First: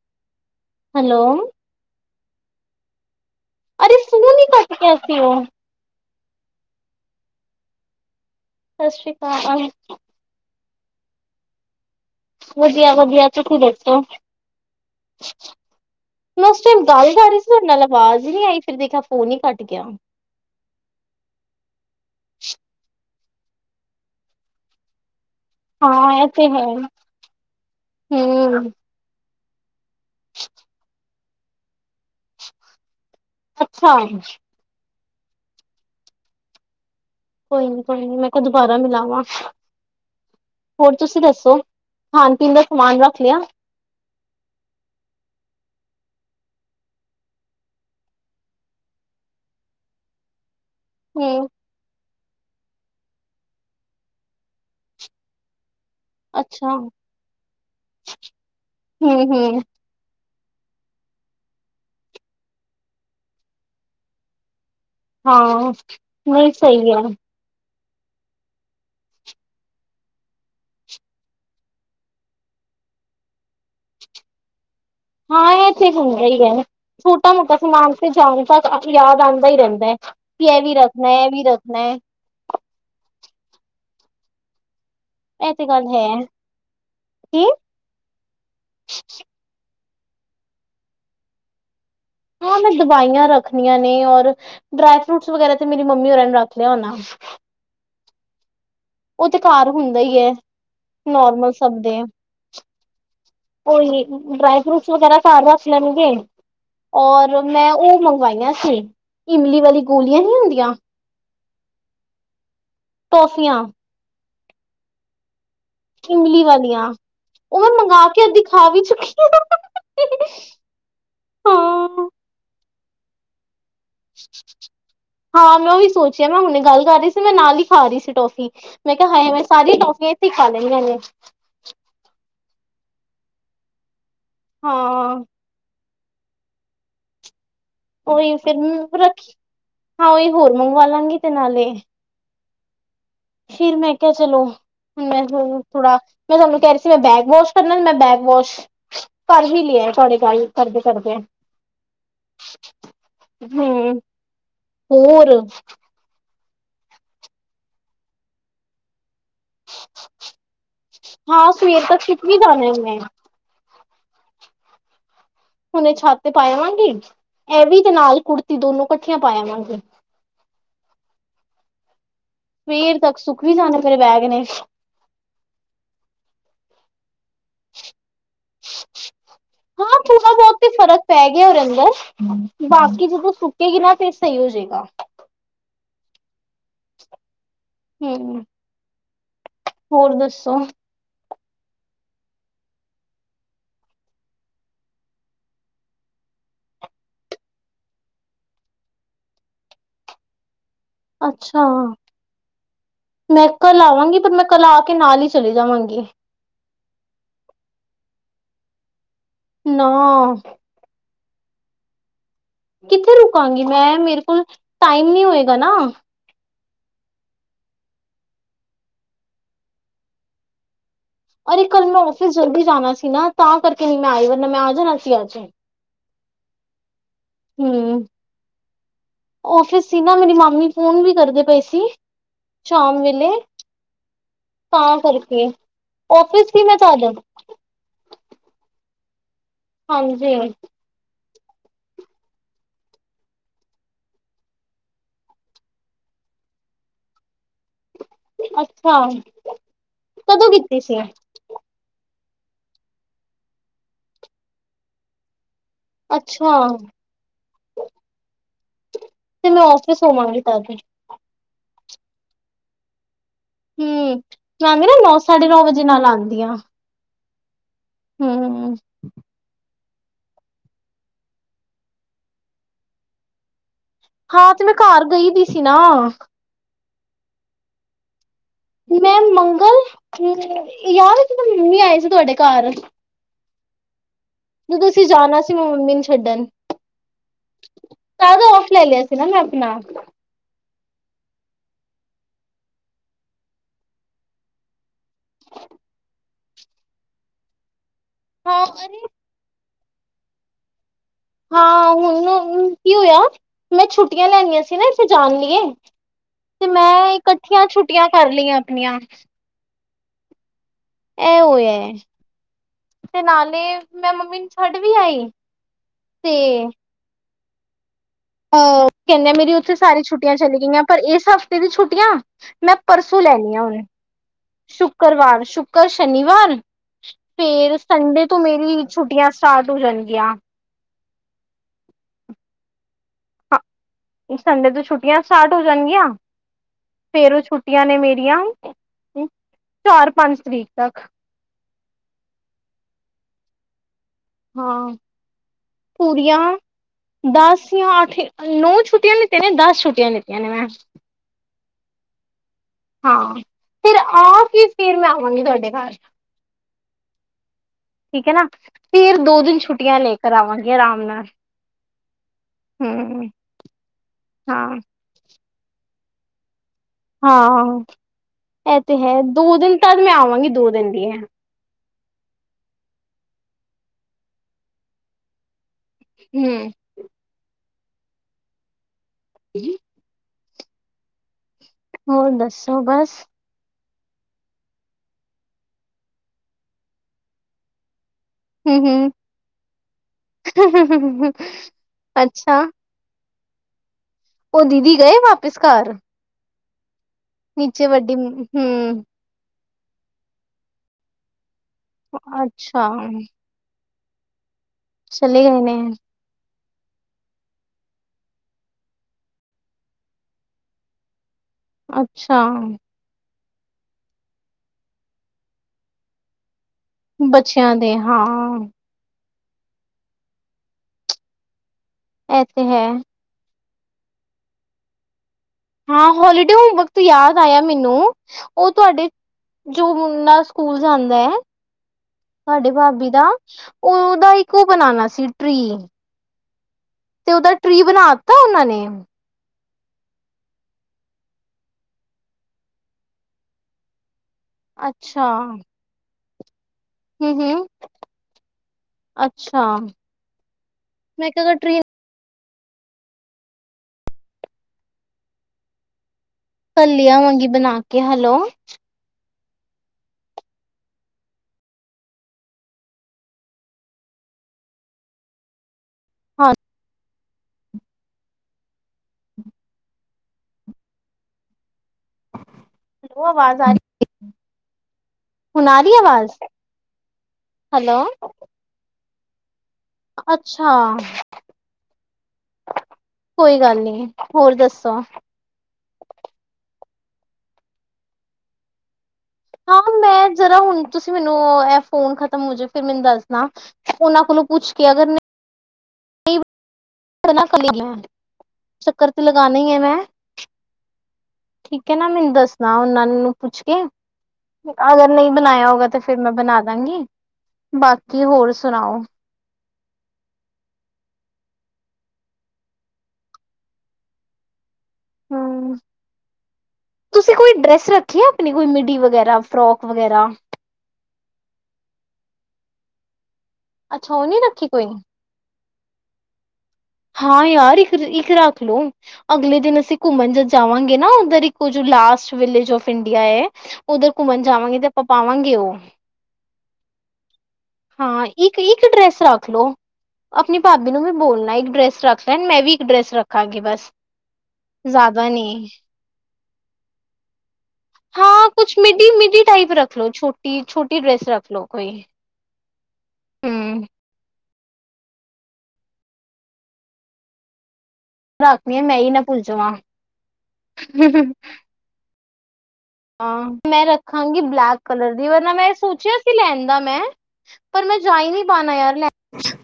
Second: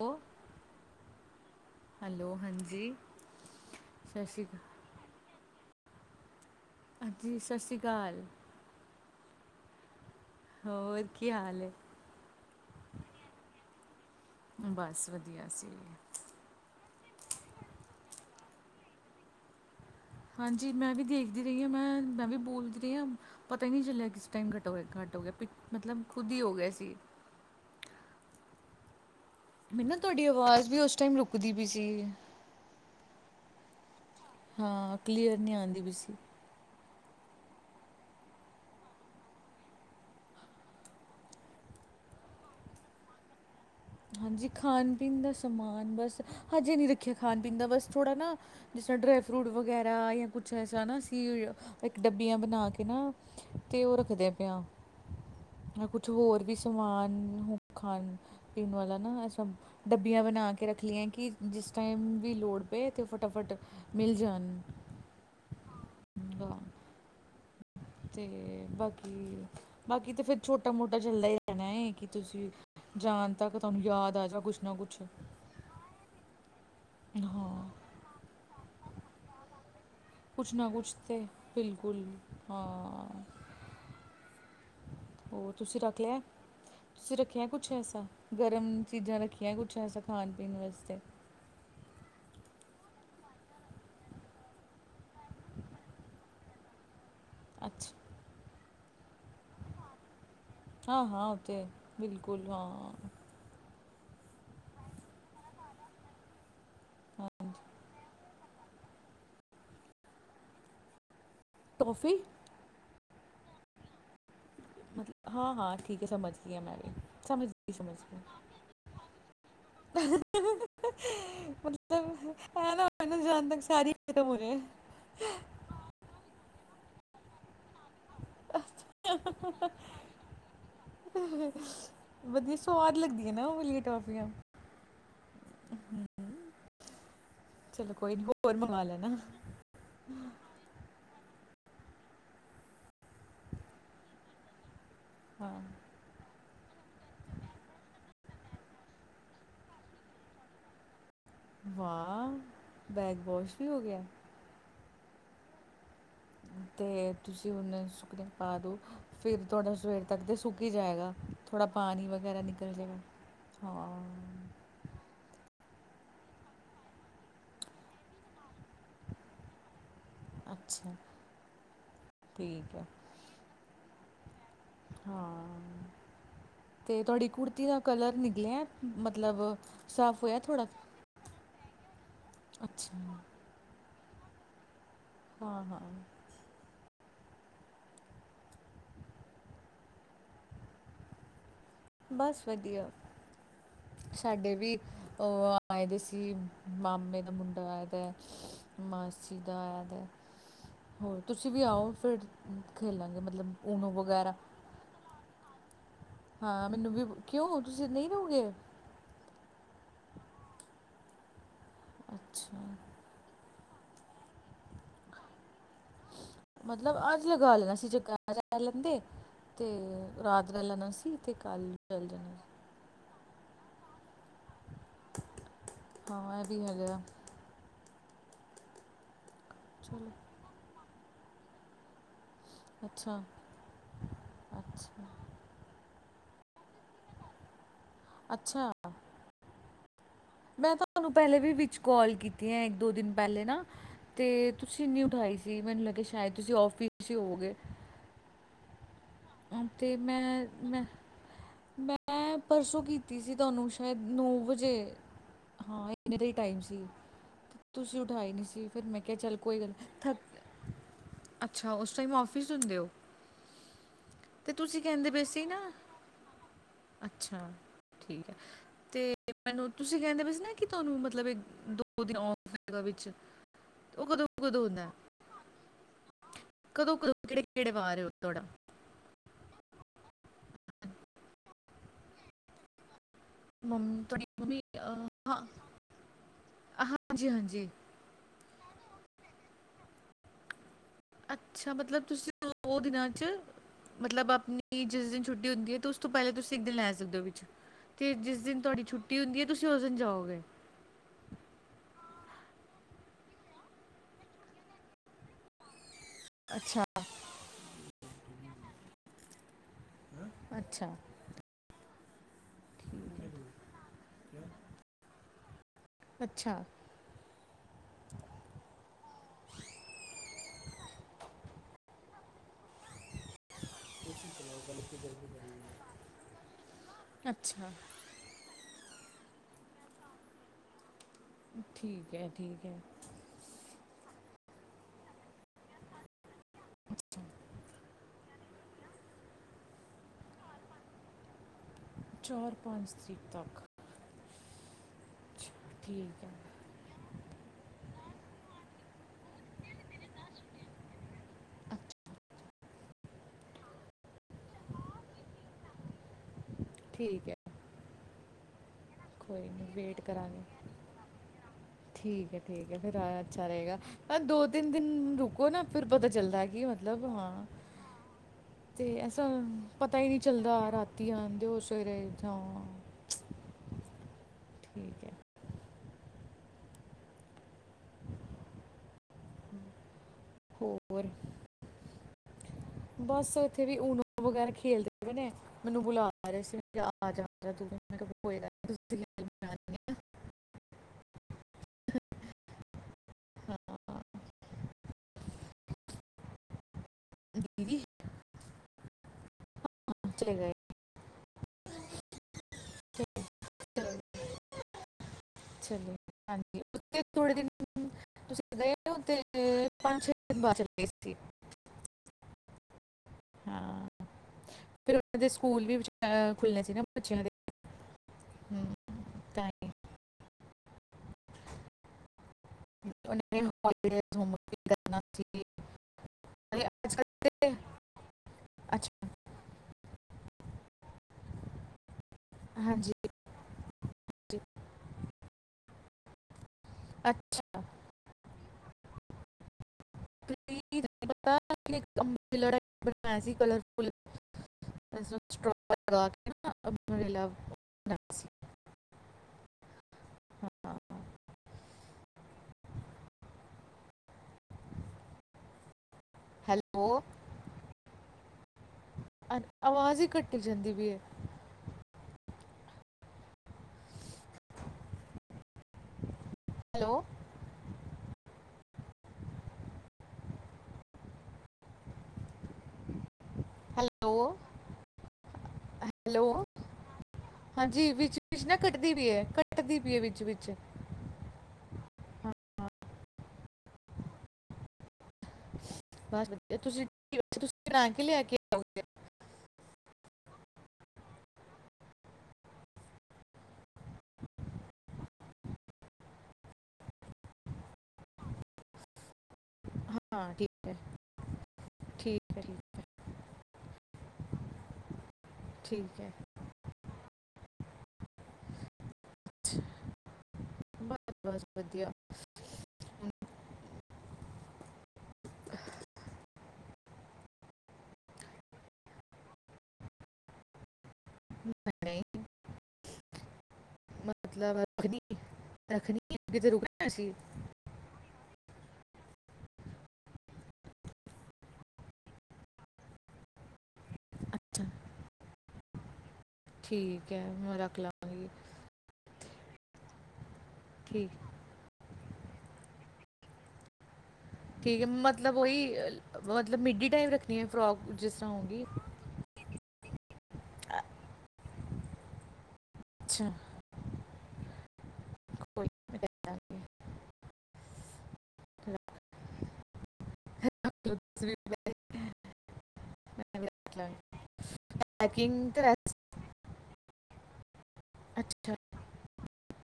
ਓ hello hello, ਹਾਂਜੀ ਅਰੇ ਸਤਿ ਫੋਨ ਈ ਸ਼੍ਰੀ ਅਕਾਲ ਕੱਟ ਗਿਆ ਸੀ, ਓ। ਜੀ, ਸਸਰੀ ਕਾਲ। ਸਸ਼ਰੀ ਕਾਲ। ਹੋਰ, ਕੀ ਹਾਲ ਏ? ਵਧੀਆ-ਵਧੀਆ, ਤੁਸੀਂ ਦੱਸੋ? ਬਸ ਵਧੀਆ, ਅਸੀਂ ਵੀ। ਮੈਂ ਉਸ ਟੈਮ ਗੱਲ ਕਰ ਰੀ ਸੀ ਤੁਆਡੇ ਨਾਲ, ਅਵਾਜ਼ ਈ ਨੀ ਆਈ, ਫਿਰ ਦੇਖਿਆ ਫੋਨ ਈ ਕੱਟ ਗਿਆ। ਹਾਂਜੀ ਮੈਂ ਵੀ ਦੇਖਦੀ ਰਹੀ ਆਂ, ਮੈਂ ਮੈਂ ਵੀ ਬੋਲਦੀ ਰਹੀ ਆ ਪਤਾ ਈ ਨਹੀਂ ਚੱਲਿਆ ਕਿਸ ਟਾਈਮ ਘਟ ਹੋਗਿਆ, ਕੱਟ ਹੋਗਿਆ ਮਤਲਬ ਹਾਂ ਖੁਦ ਹੀ ਹੋਗਿਆ ਸੀ। ਹੋਰ। ਮੀਨ ਨਾ, ਤੁਹਾਡੀ ਅਵਾਜ਼ ਵੀ ਉਸ ਟਾਈਮ ਰੁਕਦੀ ਪਈ ਸੀ। ਅੱਛਾ। ਹਾਂ, ਕਲੀਅਰ ਨਹੀਂ ਆਂਦੀ ਪਈ ਸੀ। ਕੋਈ ਨੀ, ਕੋਈ ਨੀ, ਮੈਂ ਕਿਹਾ ਦੁਬਾਰਾ ਮਿਲਾਵਾਂ। ਹੋਰ ਤੁਸੀਂ ਦੱਸੋ, ਖਾਣ-ਪੀਣ ਦਾ ਸਮਾਨ ਰੱਖ ਲਿਆ? ਹਾਂਜੀ, ਖਾਣ-ਪੀਣ ਦਾ ਸਮਾਨ ਬਸ, ਹਜੇ ਨਹੀਂ ਰੱਖਿਆ ਖਾਣ-ਪੀਣ ਦਾ ਬਸ ਥੋੜ੍ਹਾ ਨਾ ਜਿਸਰਾ ਡਰਾਈ ਫਰੂਟ ਵਗੈਰਾ, ਯਾ ਕੁਛ ਅੱਛਾ-ਅੱਛਾ ਨਾ ਸੀ ਹੂੰ ਇੱਕ ਡੱਬੀਆਂ ਬਣਾਕੇ ਨਾ, ਤੇ ਉਹ ਰੱਖਦੇ ਪੇ ਆਂ। ਕੁਛ ਹੋਰ ਵੀ ਅੱਛਾ ਸਮਾਨ, ਖਾਣ-ਪੀਣ ਵਾਲਾ ਨਾ ਹੂੰ ਐਸਾ ਹੂੰ ਡੱਬੀਆਂ ਬਣਾਕੇ ਰੱਖ ਲੀਆਂ, ਕਿ ਜਿਸ ਟਾਈਮ ਵੀ ਲੋੜ ਪਏ ਅਤੇ ਫਟਾਫਟ ਮਿਲ ਜਾਨ। ਹਾਂ, ਨਹੀਂ ਸਹੀ ਐ। ਤੇ, ਬਾਕੀ ਬਾਕੀ ਤਾਂ ਫਿਰ ਛੋਟਾ-ਮੋਟਾ ਚੱਲਦਾ ਈ ਰਹਿਣਾ ਏ, ਕੀ ਤੁਸੀਂ ਜਾਣ ਤੱਕ ਤੁਹਾਨੂੰ ਯਾਦ ਆ ਜਾ, ਕੁਝ ਨਾ ਕੁਛ। ਹਾਂ ਇਹ ਤੇ ਹੁੰਦਾ ਈ ਐ, ਛੋਟਾ-ਮ੍ਹੋਟਾ ਹਾਂ ਸਮਾਨ ਤੇ ਜਾਣ ਤਕ, ਯਾਦ ਆਂਦਾ ਈ ਰਹਿੰਦੈ। ਕੁਛ ਨਾ ਕੁਛ ਤੇ, ਬਿਲਕੁਲ, ਹਾਂ। ਉਹ ਇਹ ਤੇ ਤੁਸੀਂ ਗੱਲ ਰੱਖ ਹੈ ਲਿਆ, ਤੁਸੀਂ ਕੀ ਰੱਖਿਆ ਕੁਛ ਐਸਾ, ਗਰਮ ਚੀਜ਼ਾਂ ਰੱਖੀਆਂ ਕੁਛ ਐਸਾ? ਖਾਣ-ਪੀਣ ਵਾਸਤੇ। ਹਾਂ, ਮੈਂ ਦਵਾਈਆਂ ਰੱਖਣੀਆਂ ਨੇ ਔਰ ਡਰਾਈ ਫਰੂਟਸ ਵਗੈਰਾ ਤੇ ਮੇਰੀ ਮੰਮੀ ਹੋਰਾਂ ਨੇ ਰੱਖ ਲਿਆ ਹੋਨਾ। ਅੱਛਾ। ਉਹ ਤੇ ਘਰ ਹੁੰਦਾ ਈ ਐ ਨੋਰਮਲ ਸਭ ਦੇ। ਫੂਲ ਹਾਂ। ਓਈ ਡ੍ਰਾਈ ਫਰੂਟਸ ਵਗੈਰਾ ਘਰ ਰੱਖ ਲੈਣਗੇ। ਔਰ ਹਾਂਜੀ ਮੈਂ ਉਹ ਮੰਗਵਾਈਆਂ ਸੀ, ਇਮਲੀ ਵਾਲੀ ਗੋਲੀਆਂ ਨੀ ਹੁੰਦੀਆਂ। [inaudible] ਟੋਫੀ। ਟੌਫੀਆਂ। ਮਤਲਬ ਹਾਂ, ਹਾਂ ਠੀਕ ਐ ਸਮਝ ਇਮਲੀ ਗਈ ਹਾਂ ਮੈਂ ਵਾਲੀਆਂ ਵੀ ਸਮਝ ਉਹ ਮੈਂ ਗਈ ਸਮਝ ਮੰਗਵਾ ਗਈ। ਕੇ ਅੱਧੀ ਖਾ ਵੀ ਚੁੱਕੀ। ਹਾਂ ਮਤਲਬ ਹੈ ਨਾ ਮੈਨੂੰ ਜਾਣ ਤੱਕ ਸਾਰੀ ਖਤਮ ਹੋਰੀ ਐ, ਹਾਂ ਮੈਂ ਔਹੀ ਸੋਚਿਆ ਮੈਂ ਹੁਣੇ ਗੱਲ ਕਰ ਰਹੀ ਸੀ, ਮੈਂ ਨਾਲ ਈ ਖਾ ਰਹੀ ਸੀ ਟੋਫੀ। ਮੈਂ ਕਿਹਾ ਹਾਏ ਮੈਂ ਸਾਰੀਆਂ ਟੋਫੀਆਂ ਇਥੇ ਖਾ ਲਈਆ ਨੇ। ਵਧੀਆ ਸਵਾਦ ਲੱਗਦੀਆ ਨੇ ਉਹ ਵਾਲੀਆਂ ਟੋਫੀਆਂ। ਹਾਂ। [inaudible] ਕੋਈ ਨੀ ਓਹੀ ਹੋਰ ਮੰਗਵਾ ਫੇਰ ਲੈਣਾ ਰੱਖੀ ਹਾਂ ਉਹੀ ਹੋਰ ਮੰਗਵਾ ਲਾਂ ਗੇ ਇਹਦੇ ਨਾਲ ਫਿਰ ਮੈਂ ਕਿਆ ਚਲੋ ਮੈਂ ਹਾਂ ਥੋੜਾ ਮੈਂ ਤੁਹਾਨੂੰ ਕਹਿ ਰਹੀ ਸੀ ਮੈਂ ਬੈਗ ਵਾਸ਼ ਕਰਨਾ ਮੈਂ ਬੈਗ ਵਾਸ਼ ਕਰ ਵੀ ਲਿਆ ਤੁਹਾਡੇ ਗੱਲ ਕਰਦੇ ਕਰਦੇ ਆ। ਵਾਹ ਬੈਗ ਵਾਸ਼ ਵੀ ਹੋ ਹਮ ਗਿਆ। ਹੋਰ। ਤੇ ਤੁਸੀਂ ਹੁਣ ਸੁਖਨੇ ਪਾ ਦਿਉ। ਫਿਰ ਤੁਹਾਡਾ ਸਵੇਰ ਤੱਕ ਤਾਂ ਸੁੱਕ ਈ ਜਾਏਗਾ ਹਾਂ ਥੋੜ੍ਹਾ ਸਵੇਰ ਤੱਕ ਪਾਣੀ ਛਿਪ ਵੀ ਵਗੈਰਾ ਜਾਣਾ ਨਿਕਲ ਜਾਏਗਾ। ਮੈਂ ਹਾਂ। ਹੁਣੇ ਛਾਤੇ ਪਾਇਆ ਆਵਾ ਗੀ ਐਵੀ ਦੇ ਨਾਲ ਕੁੜਤੀ ਦੋਨੋ ਇਕੱਠੀਆਂ ਪਾਇਆ ਆਵਾ ਗੀ। ਅੱਛਾ। ਠੀਕ ਹੈ ਸਵੇਰ ਤੱਕ ਸੁਖ ਵੀ ਜਾਣਾ ਤੇਰੇ ਮੇਰੇ ਬੈਗ ਨੇ। ਹਾਂ ਤੇ ਤੁਹਾਡੀ ਕੁੜਤੀ ਦਾ ਕਲਰ ਨਿਕਲਿਆ ਮਤਲਬ ਹਾਂ ਸਾਫ਼ ਥੋੜਾ ਹੋਇਆ ਬਹੁਤ ਥੋੜ੍ਹਾ ਹੀ ਫ਼ਰਕ ਪੈ ਗਿਆ ਰੰਗ ਦਾ, ਅੰਦਰ ਅੱਛਾ ਬਾਕੀ ਜਦੋਂ। [unintelligible] ਫਿਰ ਸਹੀ ਹੋਜੇਗਾ। ਹਾਂ-ਹਾਂ, ਹੋਰ ਦੱਸੋ? ਬਸ ਵਧੀਆ ਸਾਡੇ ਵੀ ਉਹ ਆਏ ਦੇ ਸੀ ਮਾਮੇ ਦੇ ਮੁੰਡੇ ਆਏ ਦੇ ਆ ਤੇ ਮਾਸੀ ਦਾ ਆਗਿਆ, ਹੋਰ ਤੁਸੀਂ ਵੀ ਅੱਛਾ ਆਓ ਫਿਰ ਖੇਲਾਂਗੇ ਮਤਲਬ ਊਨੋ ਵਗੈਰਾ ਚੱਲ ਆ ਤੇ ਨਾਲ ਈ ਚਲੀ ਜਾਵਾਂਗੀ। ਹਾਂ ਮੈਨੂੰ ਵੀ ਕਿਉਂ ਤੁਸੀਂ ਨਹੀਂ ਰਉਗੇ ਨਾ ਅੱਛਾ ਕਿੱਥੇ ਰੁਕਾਂਗੀ ਮੈਂ ਮੇਰੇ ਕੋਲ ਟਾਈਮ ਨੀ ਹੋਏਗਾ ਨਾ। ਮਤਲਬ ਅੱਜ ਲਗਾ ਲੈਣਾ ਸੀ [unintelligible] ਲੈ ਲੈਂਦੇ। ਤੇ ਰਾਤ ਰੇ ਲੈਨਾ ਸੀ। ਤੇ ਅਰੇ ਕੱਲ ਮੈਂ ਚੱਲ ਓਫਿਸ ਜਾਣਾ ਜਲਦੀ ਜਾਨਾ ਸੀ ਨਾ ਤਾਂ ਕਰਕੇ ਨੀ ਮੈਂ ਆਈ ਵਰਨਾ ਮੈਂ ਆ ਜਾਨਾ ਸੀ ਅਜ। ਹਾਂ ਐ ਵੀ ਹੈਗਾ। ਹੂੰ ਓਫਿਸ ਸੀ ਚਲੋ ਨਾ ਮੇਰੀ ਮਾਮੀ ਫੋਨ ਵੀ ਕਰਦੇ ਪਏ ਸੀ। ਸ਼ਾਮ ਅੱਛਾ, ਵੇਲੇ ਅੱਛ ਤਾਂ ਕਰਕੇ ਆਫਿਸ ਕਿ ਮੈਂ [unintelligible] ਅੱਛਾ। ਹਾਂਜੀ। ਮੈਂ ਤੁਹਾਨੂੰ ਪੈਲੇ ਵੀ ਵਿੱਚ ਕਾਲ ਕੀਤੀਐ ਇੱਕ ਦੋ ਦਿਨ ਪੈਲੇ ਨਾ। ਤੇ ਤੁਸੀਂ ਨੀ ਉਠਾਈ ਸੀ ਮੈਨੂੰ ਲੱਗਿਆ ਸ਼ਾਇਦ ਤੁਸੀਂ ਆਫਿਸ ਹੀ ਹੋਓਗੇ। ਅੱਛਾ ਓਕੇ ਕਦੋਂ ਕੀਤੀ ਮੈਂਂ-ਮੈਂ ਸੀ ਮੈਂ ਪਰਸੋਂ ਕੀਤੀ ਸੀ ਤੁਹਾਨੂੰ ਸ਼ਾਇਦ ਨੌਂ ਵਜੇ। ਹਾਂ ਇੰਨੇ ਦਾ ਹੀ ਅੱਛਾ ਟਾਈਮ ਸੀ। ਤੁਸੀਂ ਉਠਾਈ ਨੀ ਸੀ ਫੇਰ ਮੈਂ ਕਿਹਾ ਚੱਲ ਤੇ ਕੋਈ ਮੈਂ ਗੱਲ ਨੀ ਆਫਿਸ ਥੱਕ ਹੋਵਾਂਗੀ ਤਦ ਅੱਛਾ ਉਸ ਟਾਈਮ ਆਫਿਸ ਹੁੰਦੇ ਹੋ। ਹਮ ਤੇ ਮੈਂ ਤੁਸੀਂ ਵੀ ਨਾ ਕੇਂਦੇ ਨੌ ਪੈ ਸੀ ਸਾਢੇ ਨਾ ਨੌ ਵਜੇ ਨਾਲ ਆਉਂਦੀ ਹਾਂ ਅੱਛਾ ਠੀਕ ਹੈ ਹਮ ਤੇ ਮੈਨੂੰ ਤੁਸੀਂ ਕੇਂਦੇ ਪਏ ਸੀ ਨਾ ਕਿ ਤੁਹਾਨੂੰ ਮਤਲਬ ਦੋ ਦਿਨ ਔਫ ਹੈਗਾ ਵਿੱਚ। ਉਹ ਕਦੋਂ ਹਾਂ ਕਦੋਂ ਤੇ ਮੈਂ ਕਾਰ ਗਈ ਦੀ ਸੀ ਨਾ। ਕਦੋਂ-ਕਦੋਂ ਕ ਕੇੜੇ-ਕੇੜੇ ਵਾਰ ਏ [unintelligible] ਤੁਹਾਡਾ। ਮੈਂ ਮੰਗਲ ਯਾਦ ਏ ਮੰਮੀ ਆਏ ਸੀ ਤੁਹਾਡੇ ਕਾਰ। ਮੰਮ ਤੁਹਾਡੀ ਮੰਮੀ ਜਦੋਂ ਅਸੀਂ ਅਹ, ਜਾਨਾ ਹਾਂ ਸੀ ਮੈਂ ਮੰਮੀ ਨੂੰ ਛੱਡਨ। ਅਹ, ਹਾਂਜੀ ਹਾਂਜੀ ਤਾਂ ਦਾ ਓਫ ਲਲ ਲਿਆ ਸੀ ਨਾ ਮੈਂ ਆਪਨਾ। ਅੱਛਾ ਮਤਲਬ ਤੁਸੀਂ ਓ ਦਿਨਾਂ ਚ ਮਤਲਬ ਆਪਣੀ ਜਿਸ ਦਿਨ ਛੁੱਟੀ ਹੁੰਦੀ ਏ ਤੇ ਉਸ ਤੋਂ ਪਹਿਲੇ ਤੁਸੀਂ ਇੱਕ ਦਿਨ ਲੈ ਸਕਦੇ ਹੋ ਵਿੱਚ। ਤੇ ਜਿਸ ਦਿਨ ਹਾਂ ਤੁਹਾਡੀ ਅਰੇ ਛੁੱਟੀ ਹੁੰਦੀ ਏ ਤੁਸੀਂ ਉਸ ਦਿਨ ਜਾਓਗੇ। ਹਾਂ ਹੁਨ ਕੀ ਹੋਇਆ ਮੈਂ ਛੁੱਟੀਆਂ ਲੈਣੀਆਂ ਸੀ ਨਾ ਇੱਥੇ ਜਾਨ ਲਈਏ। ਤੇ ਅੱਛਾ ਮੈਂ ਇਕੱਠੀਆਂ ਛੁੱਟੀਆਂ ਕਰ ਲਈਆਂ ਆਪਣੀਆਂ। ਅੱਛਾ। ਐ ਹੋਆ ਐ। ਤੇ ਨਾਲੇ ਮੈਂ ਮੰਮੀ ਨੂੰ ਛੱਡ ਵੀ ਆਈ ਤੇ ਅੱਛਾ ਅਹ ਕਹਿੰਦੇ ਮੇਰੀ ਉੱਥੇ ਸਾਰੀ ਛੁੱਟੀਆਂ ਚਲੀ ਗਈ ਮੈਂ ਪਰ ਏਸ ਹਫ਼ਤੇ ਦੀ ਛੁੱਟੀਆਂ ਮੈਂ ਪਰਸੋਂ ਲੈਣੀਆ ਹੁਨ। [inaudible] ਸ਼ੁੱਕਰਵਾਰ, ਸ਼ੁੱਕਰ, ਸ਼ਨੀਵਾਰ ਅੱਛਾ ਫੇਰ ਸੰਡੇ ਤੋਂ ਮੇਰੀ ਛੁੱਟੀਆਂ ਸਟਾਰਟ ਹੋ ਜਾਣਗੀਆਂ‌। ਠੀਕ ਐ, ਠੀਕ ਐ। ਸੰਡੇ ਤੋਂ ਛੁੱਟੀਆਂ ਸਟਾਰਟ ਹੋ ਜਾਣਗੀਆਂ। ਫੇਰ ਉਹ ਛੁੱਟੀਆਂ ਨੇ ਮੇਰੀਆਂ ਚਾਰ-ਪੰਜ ਤਰੀਕ ਤੱਕ। ਚਾਰ-ਪੰਜ ਤਰੀਕ ਤੱਕ। ਹਾਂ ਅੱਛਾ, ਠੀਕ ਹੈ ਪੂਰੀਆ ਦਸ ਯਾ ਅੱਠ, ਨੌ ਛੁੱਟੀਆਂ ਲਿੱਤੀਆਂ ਨੇ ਦਸ ਛੁੱਟੀਆਂ ਲਿਤੀਆਂ ਨੇ ਮੈਂ। ਅੱਛਾ, ਹਾਂ ਫੇਰ ਆ ਕੇ ਫੇਰ ਮੈਂ ਆਵਾਂਗੀ ਤੁਹਾਡੇ ਘਰ। ਠੀਕ ਐ। ਠੀਕ ਏ ਨਾ। ਫੇਰ ਦੋ ਕੋਈ ਦਿਨ ਨਹੀਂ ਛੁੱਟੀਆਂ ਵੇਟ ਲੇਕਰ ਆਵਾਂਗੇ ਅਰਾਮ ਨਾਲ। ਠੀਕ ਏ। ਠੀਕ ਏ, ਫੇਰ ਆਯਾ ਹੂੰ ਅੱਛਾ ਰੇਗਾ ਪਰ ਦੋ ਤਿੰਨ ਹਾਂ। ਦਿਨ ਰੁਕ ਓ ਨਾ ਫਿਰ ਪਤਾ ਚੱਲਦਾ ਐ ਕੀ ਹੁਨ ਹਾਂ। ਇਹ ਤੇ ਹੈ ਐਸਾ ਦੋ ਦਿਨ ਪਤਾ ਤਦ ਈ ਮੈਂ ਨੀ ਆਵਾਂਗੀ ਚੱਲਦਾ ਦੋ ਦਿਨ ਰਾਤੀ ਦੀ ਹੈ ਆਂਦੇ ਓ ਸਵੇਰੇ ਜਾਂਵਾਂ। [unintelligible] ਹੂਂ। [unintelligible] ‌। ਹੋਰ। ਹੋਰ ਦੱਸੋ ਬ ਬਸ ਏਥੇ ਵੀ ਊਨੋ ਵਗੈਰਾ ਖੇਲਦੇ ਪੇਨੇ। ਮੈਨੂੰ ਬੁਲਾ ਰੇ ਸੀ ਆ ਜਾ ਨਹੀਂ ਹੂੰ ਤੁਸੀਂ ਹੂੰ। ਖੇਲ ਮੈਂ ਆਉਂਦੀ ਅੱਛਾ। ਹਾਂ ਹਾਂ ਓ ਦੀਦੀ ਗਏ ਵਾਪਿਸ ਘਰ ਦੀਦੀ ਨੀਚੇ ਵੱਡੀ ਹੂੰ। ਕਿਥੇ ਗਏ? ਓ ਅੱਛਾ। [unintelligible] ਚਲੇ ਗਏ ਨੇੇ। ਚਲੋ ਹਾਂਜੀ। ਉਤੇ ਥੋੜੇ ਦਿਨ। ਤੁਸੀ ਗਏ ਓ ਤੇ ਪੰਜ ਛੇ ਦਿਨ ਬਾਦ ਚਲੇ ਗਏ ਸੀ। ਅੱਛਾ। ਅਛਾ। ਫੇਰ ਓਨਾਂ ਦੇ ਸਕੂਲ ਵੀ ਖੁੱਲਣੇ ਸੀ ਨਾ। ਬੱਚਿਆਂ ਦੇ ਬੱਚੇਆਂ ਦੇ, ਹਾਂ। ਹਮ, ਤਾਂ ਹੀ ਐ ਤੇ ਹੈ। ਹੋਲੀਡੇਜ਼ ਹੋਮ ਵਰਕ ਵੀ ਕਰਨਾ ਸੀ। ਹਾਂ। ਹੋਲੀਡੇ ਅਰੇ ਹੋਮ ਵਕਤ ਅੱਜ ਤੋਂ ਕੱਲ੍ਹ ਯਾਦ ਤੇ ਆਏਆ ਮੈਨੂੰ ਓ ਤੁਆਡੇ ਜੋ ਮੁੰਡਾ ਸਕੂਲ ਜਾਂਦਾ ਐ ਅੱਛਾ ਤਾਡੀ ਹਾਂਜੀ ਭਾਬੀ ਦਾ। ਔਰ‌ ਓਦਾ ਜੀ, ਇੱਕ ਓ ਬਨਾਨਾ ਸੀ ਟ੍ਰੀ। ਤੇ ਓਦਾ ਅੱਛਾ ਟ੍ਰੀ ਬਨਾ ਤਾ ਓਨਾਂ ਨੇ? ਟ੍ਰੀ ਬਨਾਏਆ ਸੀ ਕਲਰ। ਅੱਛਾ [unintelligible] ਅੱਛਾ‌। ਹਾਂ ਮੈਂ ਕੇਆ ਓਦਾ ਟ੍ਰੀ ਹੈਲੋ। ਕੱਲ ਲੇ ਆਂਵਾਂਗੀ ਬਨਾ ਕੇ। ਹੈਲੋ। ਅ ਆਵਾਜ਼ ਈ ਕਟੀ ਜਾਂਦੀ ਪੀ ਏ। ਹਾਂ- ਹੈਲੋ। ਓ ਵਾਜ਼ ਹੈਲੋ ਹੁਨ ਆ ਰੀਏ ਹੈਲੋ ਵਾਜ਼। ਹਾਂਜੀ ਹੈਲੋ। ਵਿੱਚ ਵਿੱਚ ਨਾ ਕੱਟਦੀ ਪੀ ਏ। ਕੱਟਦੀ ਪੀ ਏ ਵਿੱਚ ਵਿੱਚ। ਹਾਂ। ਹਾਂ ਹਾਂ, ਕੋਈ ਗੱਲ ਨੀ, ਹੋਰ ਦੱਸੋ। ਬਸ ਵਧੀਆ। ਤੁਸੀ ਬਨਾਕੇ ਲੈ ਕੇ ਆਓਗੇ। ਹਾਂ ਮੈਂ ਜਰਾ ਹੁਣ ਤੁਸੀਂ ਮੈਨੂੰ ਐ ਫੋਨ ਖ਼ਤਮ ਹੋ ਜੇ ਫਿਰ ਮੈਨੂੰ ਦੱਸਣਾ ਉਨਾਂ ਕੋਲੋਂ ਪੁੱਛ ਕੇ ਅਗਰ ਨੀ [inaudible] ਸੱਕਰ 'ਤੇ ਲਗਾਨੀ ਐ ਮੈਂ। ਹਾਂ ਠੀਕ ਹੈ ਠੀਕ ਏ ਨਾ ਮੈਨੂੰ ਹੈ ਦੱਸ ਠੀਕ- ਨਾ ਉਨਾਂ ਨੂੰ ਪੁੱਛ ਕੇ। ਅਗਰ ਨਈ ਬਣਾਇਆ ਹੋਗਾ 'ਤੇ ਠੀਕ ਹੈ ਫਿਰ ਮੈਂ ਬਣਾਦਾਂਗੀ, ਬਾਕੀ ਹੋਰ ਸੁਣਾਓ? ਬਸ-ਬਸ ਵਧੀਆ। ਹੂੰ। ਤੁਸੀਂ ਕੋਈ ਡਰੈਸ ਰੱਖੀ ਆ ਆਪਣੀ ਕੋਈ ਮਿਡੀ ਵਗੈਰਾ, ਫਰੋਕ ਵਗੈਰਾ? ਨਈ। ਅੱਛਾ ਉਹ ਨੀ ਮਤਲਬ ਰੱਖੀ ਕੋਈ ਰੱਖਨੀ, ਰੱਖਣੀ ਆ ਅੱਗੇ ਜਰੂ ਹਾਂ ਯਾਰ ਇੱਕ, ਇੱਕ ਰੱਖ ਲੋ। ਅਗਲੇ ਦਿਨ ਅਸੀਂ ਘੁੰਮਣ ਜ ਜਾਵਾਂਗੇ ਨਾ ਉਧਰ ਇੱਕ ਜੋ ਲਾਸਟ ਵਿਲੇਜ ਔਫ ਇੰਡੀਆ ਏ ਉੱਧਰ ਘੁੰਮਣ ਜਾਵਾਂਗੇ 'ਤੇ ਆਪਾਂ ਪਾਵਾਂਗੇ ਓ। ਠੀਕ ਐ ਮੈਂ ਰੱਖ ਲਾ ਹਾਂ ਇੱਕ-ਇੱਕ ਡਰੈਸ ਰੱਖ ਲੋ, ਆਪਣੀ ਭਾਬੀ ਨੂੰ ਵੀ ਠੀਕ ਬੋਲਣਾ ਡਰੈਸ ਰੱਖ ਲੈਣ ਮੈਂ ਵੀ ਇੱਕ ਡਰੈਸ ਰੱਖਾਂਗੀ ਬਸ। ਠੀਕ ਐ ਜ਼ਿਆਦਾ ਮਤਲਬ ਉਈ ਨਹੀਂ ਮਤਲਬ ਮਿਡੀ ਟਾਈਪ ਰੱਖਣੀ ਐ ਫਰੋਕ ਜਿਸ ਤਰਾਂ ਹੋਗੀ। ਟੀ ਮਿੱਡੀ ਟਾਈਪ ਰੱਖ ਲੋ ਛੋਟੀ, ਛੋਟੀ ਡ੍ਰੈਸ ਰੱਖ ਲੋ‌ ਕੋਈ। ਅੱਛਾ। ਹੂੰ। [inaudible] ਰਾਖਨੀ ਆ ਮੈਂ ਈ ਨਾ ਭੁੱਲ ਜਾਵਾਂ। ਰੱਖ ਵੀ [inaudible] ਵੀ ਹਾਂ ਰੱਖ ਮੈਂ ਲਾਂਗੇ ਰੱਖਾਂਗੀ ਬਲੈਕ ਕਲਰ ਦੀ ਪੈਕਿੰਗ ਵਰਨਾ ਤੇ ਮੈਂ ਰੈਸ ਸੋਚਿਆ ਸੀ ਲੈਣ ਦਾ ਮੈਂ ਪਰ ਮੈਂ ਜਾਈ ਨੀ ਅੱਛਾ ਪਾਣਾ ਯਾਰ ਲੈ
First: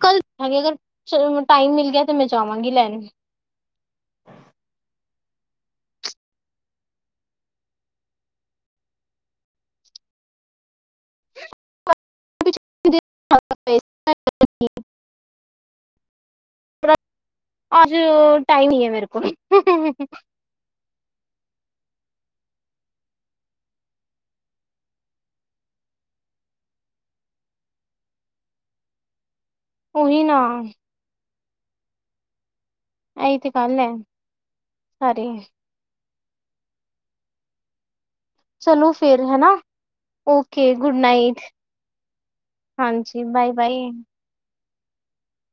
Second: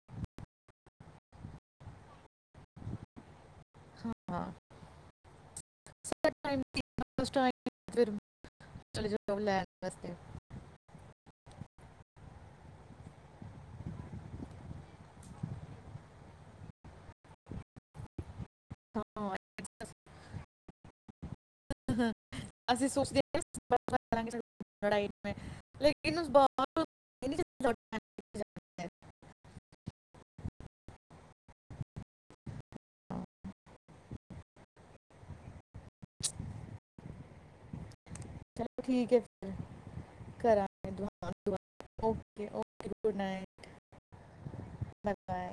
ਕੱਲ ਆਗ ਅਗਰ ਚਲ ਟਾਈਮ ਮਿਲ ਗਿਆ 'ਤੇ ਮੈਂ ਜਾਵਾਂਗੀ ਲੈਣ। ਹ ਹਾਂ। [inaudible] ਚਲੇ ਜਾਓ ਲੈਣ ਵਾਸਤੇ। [inaudible] ਅੱਜ ਓ ਟਾਈਮ ਨੀ ਏ ਮੇਰੇ ਕੋਲ। ਅਸੀਂ ਸੋਚਦੇ [inaudible] ਲੜਾਈ ਲੇਕਿਨ ਉਸ ਬਾਰ ਉਹੀ ਨਾ। ਐਈ 'ਤੇ ਗੱਲ ਐ, ਸਾਰੀ। ਚਲੋ ਠੀਕ ਏ ਫਿਰ। Okay good night [inaudible] okay okay good ਹਾਂਜੀ ਬਾਏ ਨਾਈਟ। Bye bye-bye.